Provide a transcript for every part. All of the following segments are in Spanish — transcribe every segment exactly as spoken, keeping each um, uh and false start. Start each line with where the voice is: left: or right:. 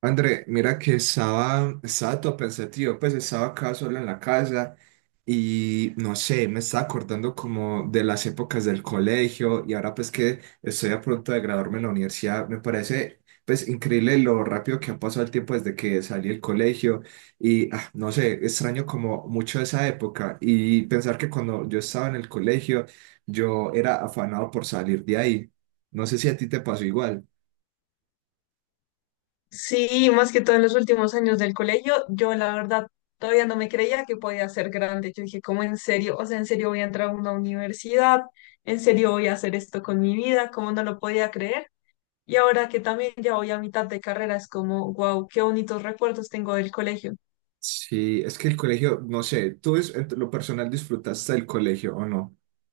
right: André, mira que estaba, estaba todo pensativo, pues estaba acá solo en la casa y no sé, me estaba acordando como de las épocas del colegio y ahora pues que estoy a punto de graduarme en la universidad, me parece pues increíble lo rápido que ha pasado el tiempo desde que salí del colegio y ah, no sé, extraño como mucho esa época y pensar que cuando yo estaba en el colegio yo era afanado por salir de ahí. No sé si a ti te pasó igual.
left: Sí, más que todo en los últimos años del colegio, yo la verdad todavía no me creía que podía ser grande. Yo dije, ¿cómo en serio? O sea, ¿en serio voy a entrar a una universidad? ¿En serio voy a hacer esto con mi vida? ¿Cómo no lo podía creer? Y ahora que también ya voy a mitad de carrera, es como, wow, qué bonitos recuerdos tengo del colegio.
right: Sí, es que el colegio, no sé, ¿tú es, en lo personal disfrutaste del colegio o no?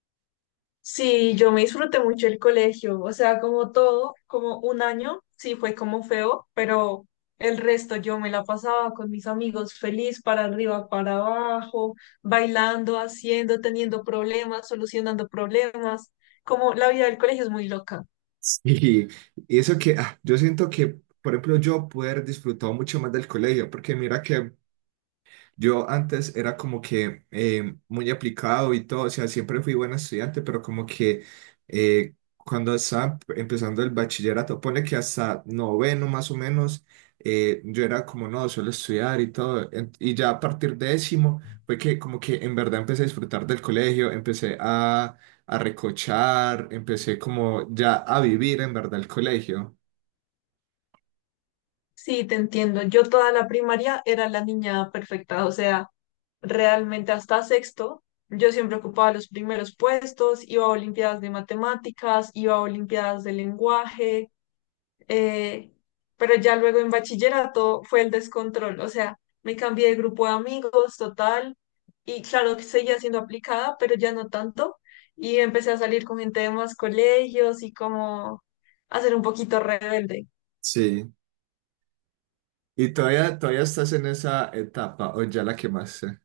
left: Sí, yo me disfruté mucho el colegio, o sea, como todo, como un año, sí fue como feo, pero el resto yo me la pasaba con mis amigos feliz para arriba, para abajo, bailando, haciendo, teniendo problemas, solucionando problemas, como la vida del colegio es muy loca.
right: Sí. Y eso que, ah, yo siento que, por ejemplo, yo pude haber disfrutado mucho más del colegio, porque mira que yo antes era como que eh, muy aplicado y todo, o sea, siempre fui buen estudiante, pero como que eh, cuando estaba empezando el bachillerato, pone que hasta noveno más o menos, eh, yo era como, no, suelo estudiar y todo, en- y ya a partir de décimo fue que como que en verdad empecé a disfrutar del colegio, empecé a, a recochar, empecé como ya a vivir en verdad el colegio.
left: Sí, te entiendo, yo toda la primaria era la niña perfecta, o sea, realmente hasta sexto. Yo siempre ocupaba los primeros puestos, iba a olimpiadas de matemáticas, iba a olimpiadas de lenguaje, eh, pero ya luego en bachillerato fue el descontrol, o sea, me cambié de grupo de amigos total y claro que seguía siendo aplicada, pero ya no tanto y empecé a salir con gente de más colegios y como a ser un poquito rebelde.
right: Sí. ¿Y todavía, todavía estás en esa etapa o ya la quemaste?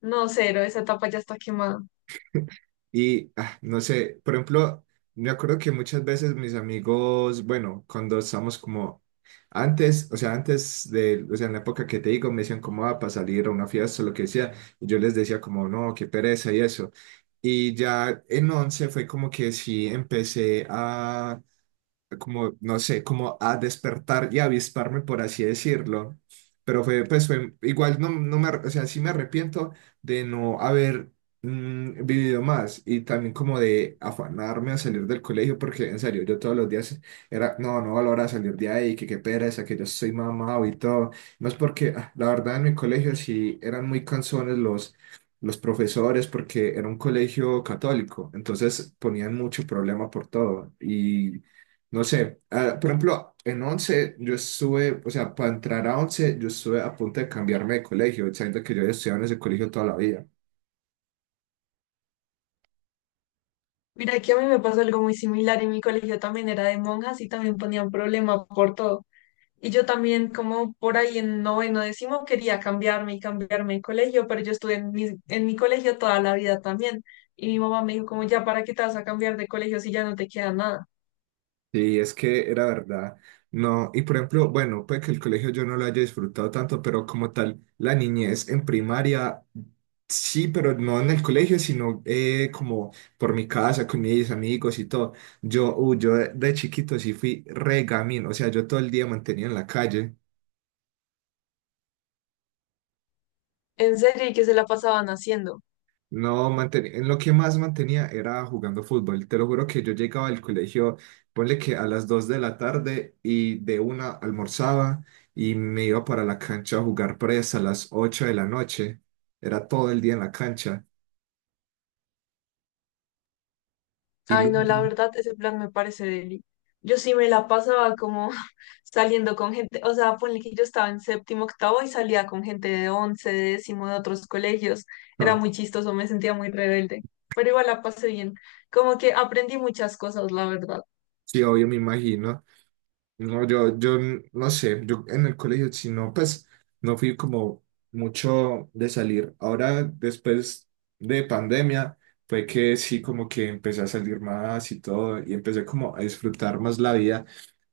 left: No, cero, esa etapa ya está quemada.
right: Y ah, no sé, por ejemplo, me acuerdo que muchas veces mis amigos, bueno, cuando estamos como antes, o sea, antes de, o sea, en la época que te digo, me decían como, ah, para salir a una fiesta, o lo que sea, y yo les decía como, no, qué pereza y eso. Y ya en once fue como que sí empecé a como, no sé, como a despertar y avisparme, por así decirlo. Pero fue, pues fue, igual no, no me, ar- o sea, sí me arrepiento de no haber mm, vivido más y también como de afanarme a salir del colegio, porque en serio, yo todos los días era, no, no valora salir de ahí, que qué pereza, que yo soy mamado y todo. No es porque, ah, la verdad, en mi colegio sí eran muy cansones los... los profesores, porque era un colegio católico, entonces ponían mucho problema por todo y no sé, ah, por ejemplo, en once yo estuve, o sea, para entrar a once yo estuve a punto de cambiarme de colegio, sabiendo que yo había estudiado en ese colegio toda la vida.
left: Mira, que a mí me pasó algo muy similar y mi colegio también era de monjas y también ponían problema por todo. Y yo también, como por ahí en noveno, décimo, quería cambiarme y cambiarme de colegio, pero yo estuve en mi, en mi colegio toda la vida también. Y mi mamá me dijo, como ya, ¿para qué te vas a cambiar de colegio si ya no te queda nada?
right: Y es que era verdad, no, y por ejemplo, bueno, puede que el colegio yo no lo haya disfrutado tanto, pero como tal, la niñez en primaria, sí, pero no en el colegio, sino eh, como por mi casa, con mis amigos y todo. Yo, uh, yo de de chiquito sí fui regamín, o sea, yo todo el día mantenía en la calle.
left: En serio, ¿y qué se la pasaban haciendo?
right: No, mantenía, en lo que más mantenía era jugando fútbol. Te lo juro que yo llegaba al colegio, ponle que a las dos de la tarde y de una almorzaba y me iba para la cancha a jugar presa a las ocho de la noche. Era todo el día en la cancha. Y
left: Ay, no, la
right: luego,
left: verdad, ese plan me parece deli. Yo sí me la pasaba como saliendo con gente, o sea, ponle que yo estaba en séptimo, octavo y salía con gente de once, de décimo, de otros colegios. Era
right: ah,
left: muy chistoso, me sentía muy rebelde, pero igual la pasé bien. Como que aprendí muchas cosas, la verdad.
right: sí, obvio, me imagino. No, yo, yo no sé, yo en el colegio, si no, pues no fui como mucho de salir. Ahora, después de pandemia, fue que sí, como que empecé a salir más y todo, y empecé como a disfrutar más la vida,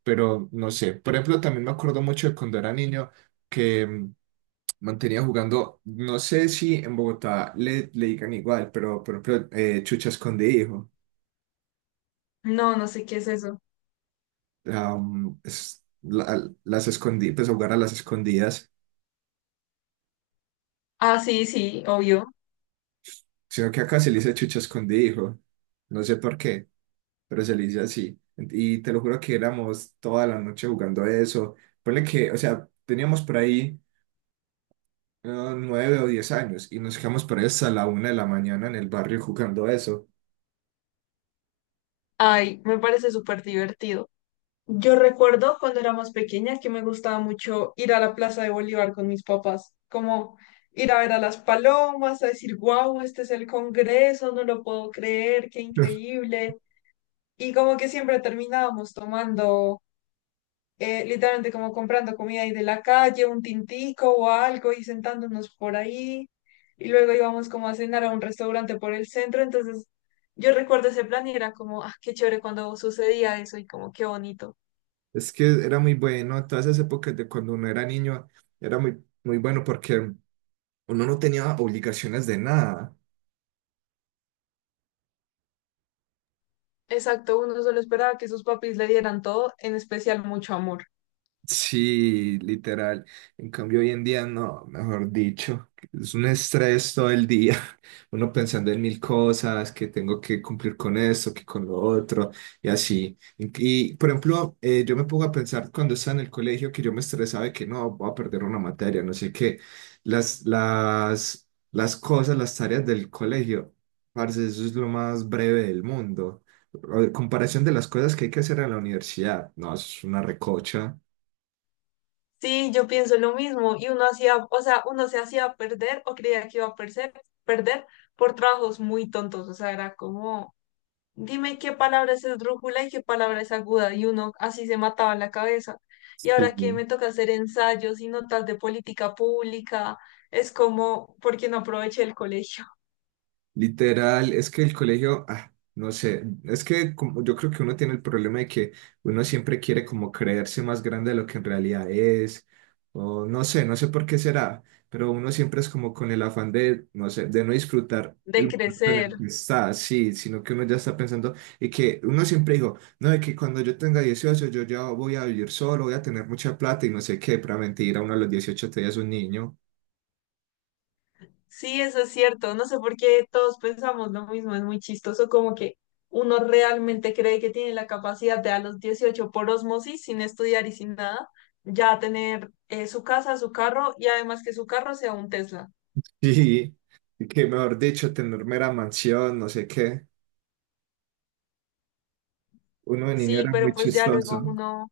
right: pero no sé. Por ejemplo, también me acuerdo mucho de cuando era niño que mm, mantenía jugando, no sé si en Bogotá le, le digan igual, pero por ejemplo, eh, chucha escondí, hijo.
left: No, no sé qué es eso.
right: Am, es- la- las escondí, pues jugar a las escondidas.
left: Ah, sí, sí, obvio.
right: Sino que acá se le dice chucho escondido. No sé por qué, pero se le dice así. Y te lo juro que éramos toda la noche jugando eso. Ponle que, o sea, teníamos por ahí eh, nueve o diez años y nos quedamos por ahí hasta la una de la mañana en el barrio jugando eso.
left: Ay, me parece súper divertido. Yo recuerdo cuando era más pequeña que me gustaba mucho ir a la Plaza de Bolívar con mis papás, como ir a ver a las palomas, a decir, wow, este es el Congreso, no lo puedo creer, qué increíble. Y como que siempre terminábamos tomando, eh, literalmente como comprando comida ahí de la calle, un tintico o algo y sentándonos por ahí. Y luego íbamos como a cenar a un restaurante por el centro. Entonces yo recuerdo ese plan y era como, ah, qué chévere cuando sucedía eso y como qué bonito.
right: Es que era muy bueno, todas esas épocas de cuando uno era niño, era muy, muy bueno porque uno no tenía obligaciones de nada.
left: Exacto, uno solo esperaba que sus papis le dieran todo, en especial mucho amor.
right: Sí, literal. En cambio, hoy en día no, mejor dicho, es un estrés todo el día. Uno pensando en mil cosas, que tengo que cumplir con esto, que con lo otro, y así. Y, y, por ejemplo, eh, yo me pongo a pensar cuando estaba en el colegio que yo me estresaba de que no, voy a perder una materia, no sé qué. Las, las, las cosas, las tareas del colegio, parce, eso es lo más breve del mundo. A ver, comparación de las cosas que hay que hacer en la universidad, no, eso es una recocha.
left: Sí, yo pienso lo mismo y uno hacía, o sea, uno se hacía perder o creía que iba a perder, perder por trabajos muy tontos, o sea, era como, dime qué palabra es esdrújula y qué palabra es aguda y uno así se mataba la cabeza. Y
right: Sí,
left: ahora que me toca hacer ensayos y notas de política pública, es como, ¿porque no aproveché el colegio
right: literal, es que el colegio, ah, no sé, es que como, yo creo que uno tiene el problema de que uno siempre quiere como creerse más grande de lo que en realidad es, o no sé, no sé por qué será, pero uno siempre es como con el afán de, no sé, de no disfrutar el
left: de
right: momento en
left: crecer?
right: el que está, sí, sino que uno ya está pensando y que uno siempre digo no, de que cuando yo tenga dieciocho yo ya voy a vivir solo, voy a tener mucha plata y no sé qué, para mentir a uno a los dieciocho te es un niño.
left: Sí, eso es cierto. No sé por qué todos pensamos lo mismo. Es muy chistoso como que uno realmente cree que tiene la capacidad de a los dieciocho por osmosis, sin estudiar y sin nada, ya tener eh, su casa, su carro y además que su carro sea un Tesla.
right: Sí, y que mejor dicho, tener mera mansión, no sé qué. Uno de niño
left: Sí,
right: era
left: pero
right: muy
left: pues ya luego
right: chistoso.
left: uno,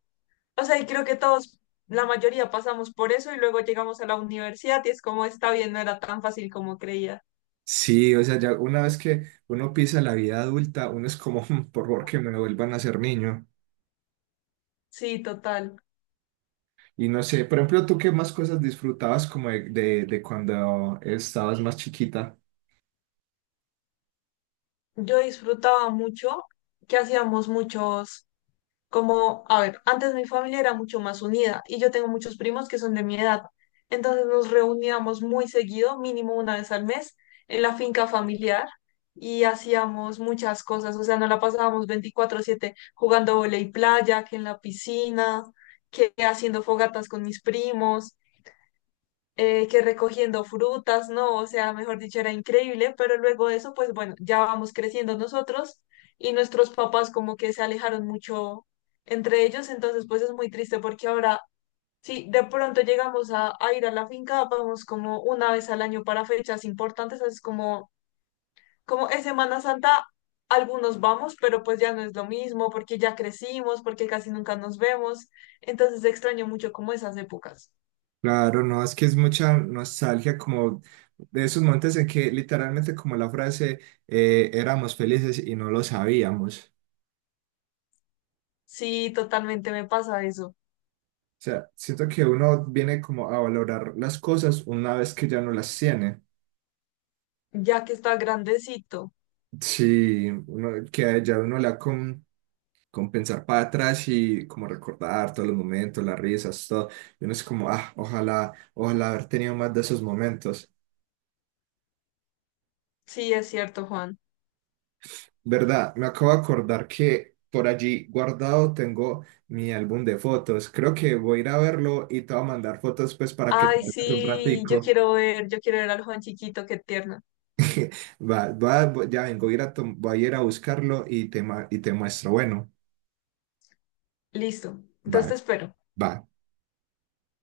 left: o sea, y creo que todos, la mayoría pasamos por eso y luego llegamos a la universidad y es como está bien, no era tan fácil como creía.
right: Sí, o sea, ya una vez que uno pisa la vida adulta, uno es como, "Mm, por favor, que me vuelvan a ser niño".
left: Sí, total.
right: Y no sé, por ejemplo, ¿tú qué más cosas disfrutabas como de, de, de cuando estabas más chiquita?
left: Yo disfrutaba mucho que hacíamos muchos. Como, a ver, antes mi familia era mucho más unida y yo tengo muchos primos que son de mi edad. Entonces nos reuníamos muy seguido, mínimo una vez al mes, en la finca familiar y hacíamos muchas cosas. O sea, nos la pasábamos veinticuatro siete jugando voley playa, que en la piscina, que haciendo fogatas con mis primos eh, que recogiendo frutas, ¿no? O sea, mejor dicho, era increíble, pero luego de eso, pues bueno, ya vamos creciendo nosotros y nuestros papás como que se alejaron mucho entre ellos, entonces pues es muy triste porque ahora, si de pronto llegamos a, a ir a la finca, vamos como una vez al año para fechas importantes, es como, como es Semana Santa. Algunos vamos, pero pues ya no es lo mismo porque ya crecimos, porque casi nunca nos vemos. Entonces extraño mucho como esas épocas.
right: Claro, no, es que es mucha nostalgia como de esos momentos en que literalmente como la frase, eh, éramos felices y no lo sabíamos.
left: Sí, totalmente me pasa eso.
right: O sea, siento que uno viene como a valorar las cosas una vez que ya no las tiene.
left: Ya que está grandecito.
right: Sí, uno, que ya uno la con, con pensar para atrás y como recordar todos los momentos, las risas, todo. Y uno es como, ah, ojalá, ojalá haber tenido más de esos momentos.
left: Sí, es cierto, Juan.
right: ¿Verdad? Me acabo de acordar que por allí guardado tengo mi álbum de fotos. Creo que voy a ir a verlo y te voy a mandar fotos pues para que te
left: Ay,
right: veas un
left: sí, yo
right: ratico.
left: quiero ver, yo quiero ver al Juan chiquito, qué tierno.
right: Va, va, ya vengo, voy a ir a, tom- voy a ir a buscarlo y te, ma- y te muestro. Bueno,
left: Listo.
right: va,
left: Entonces te espero.
right: va.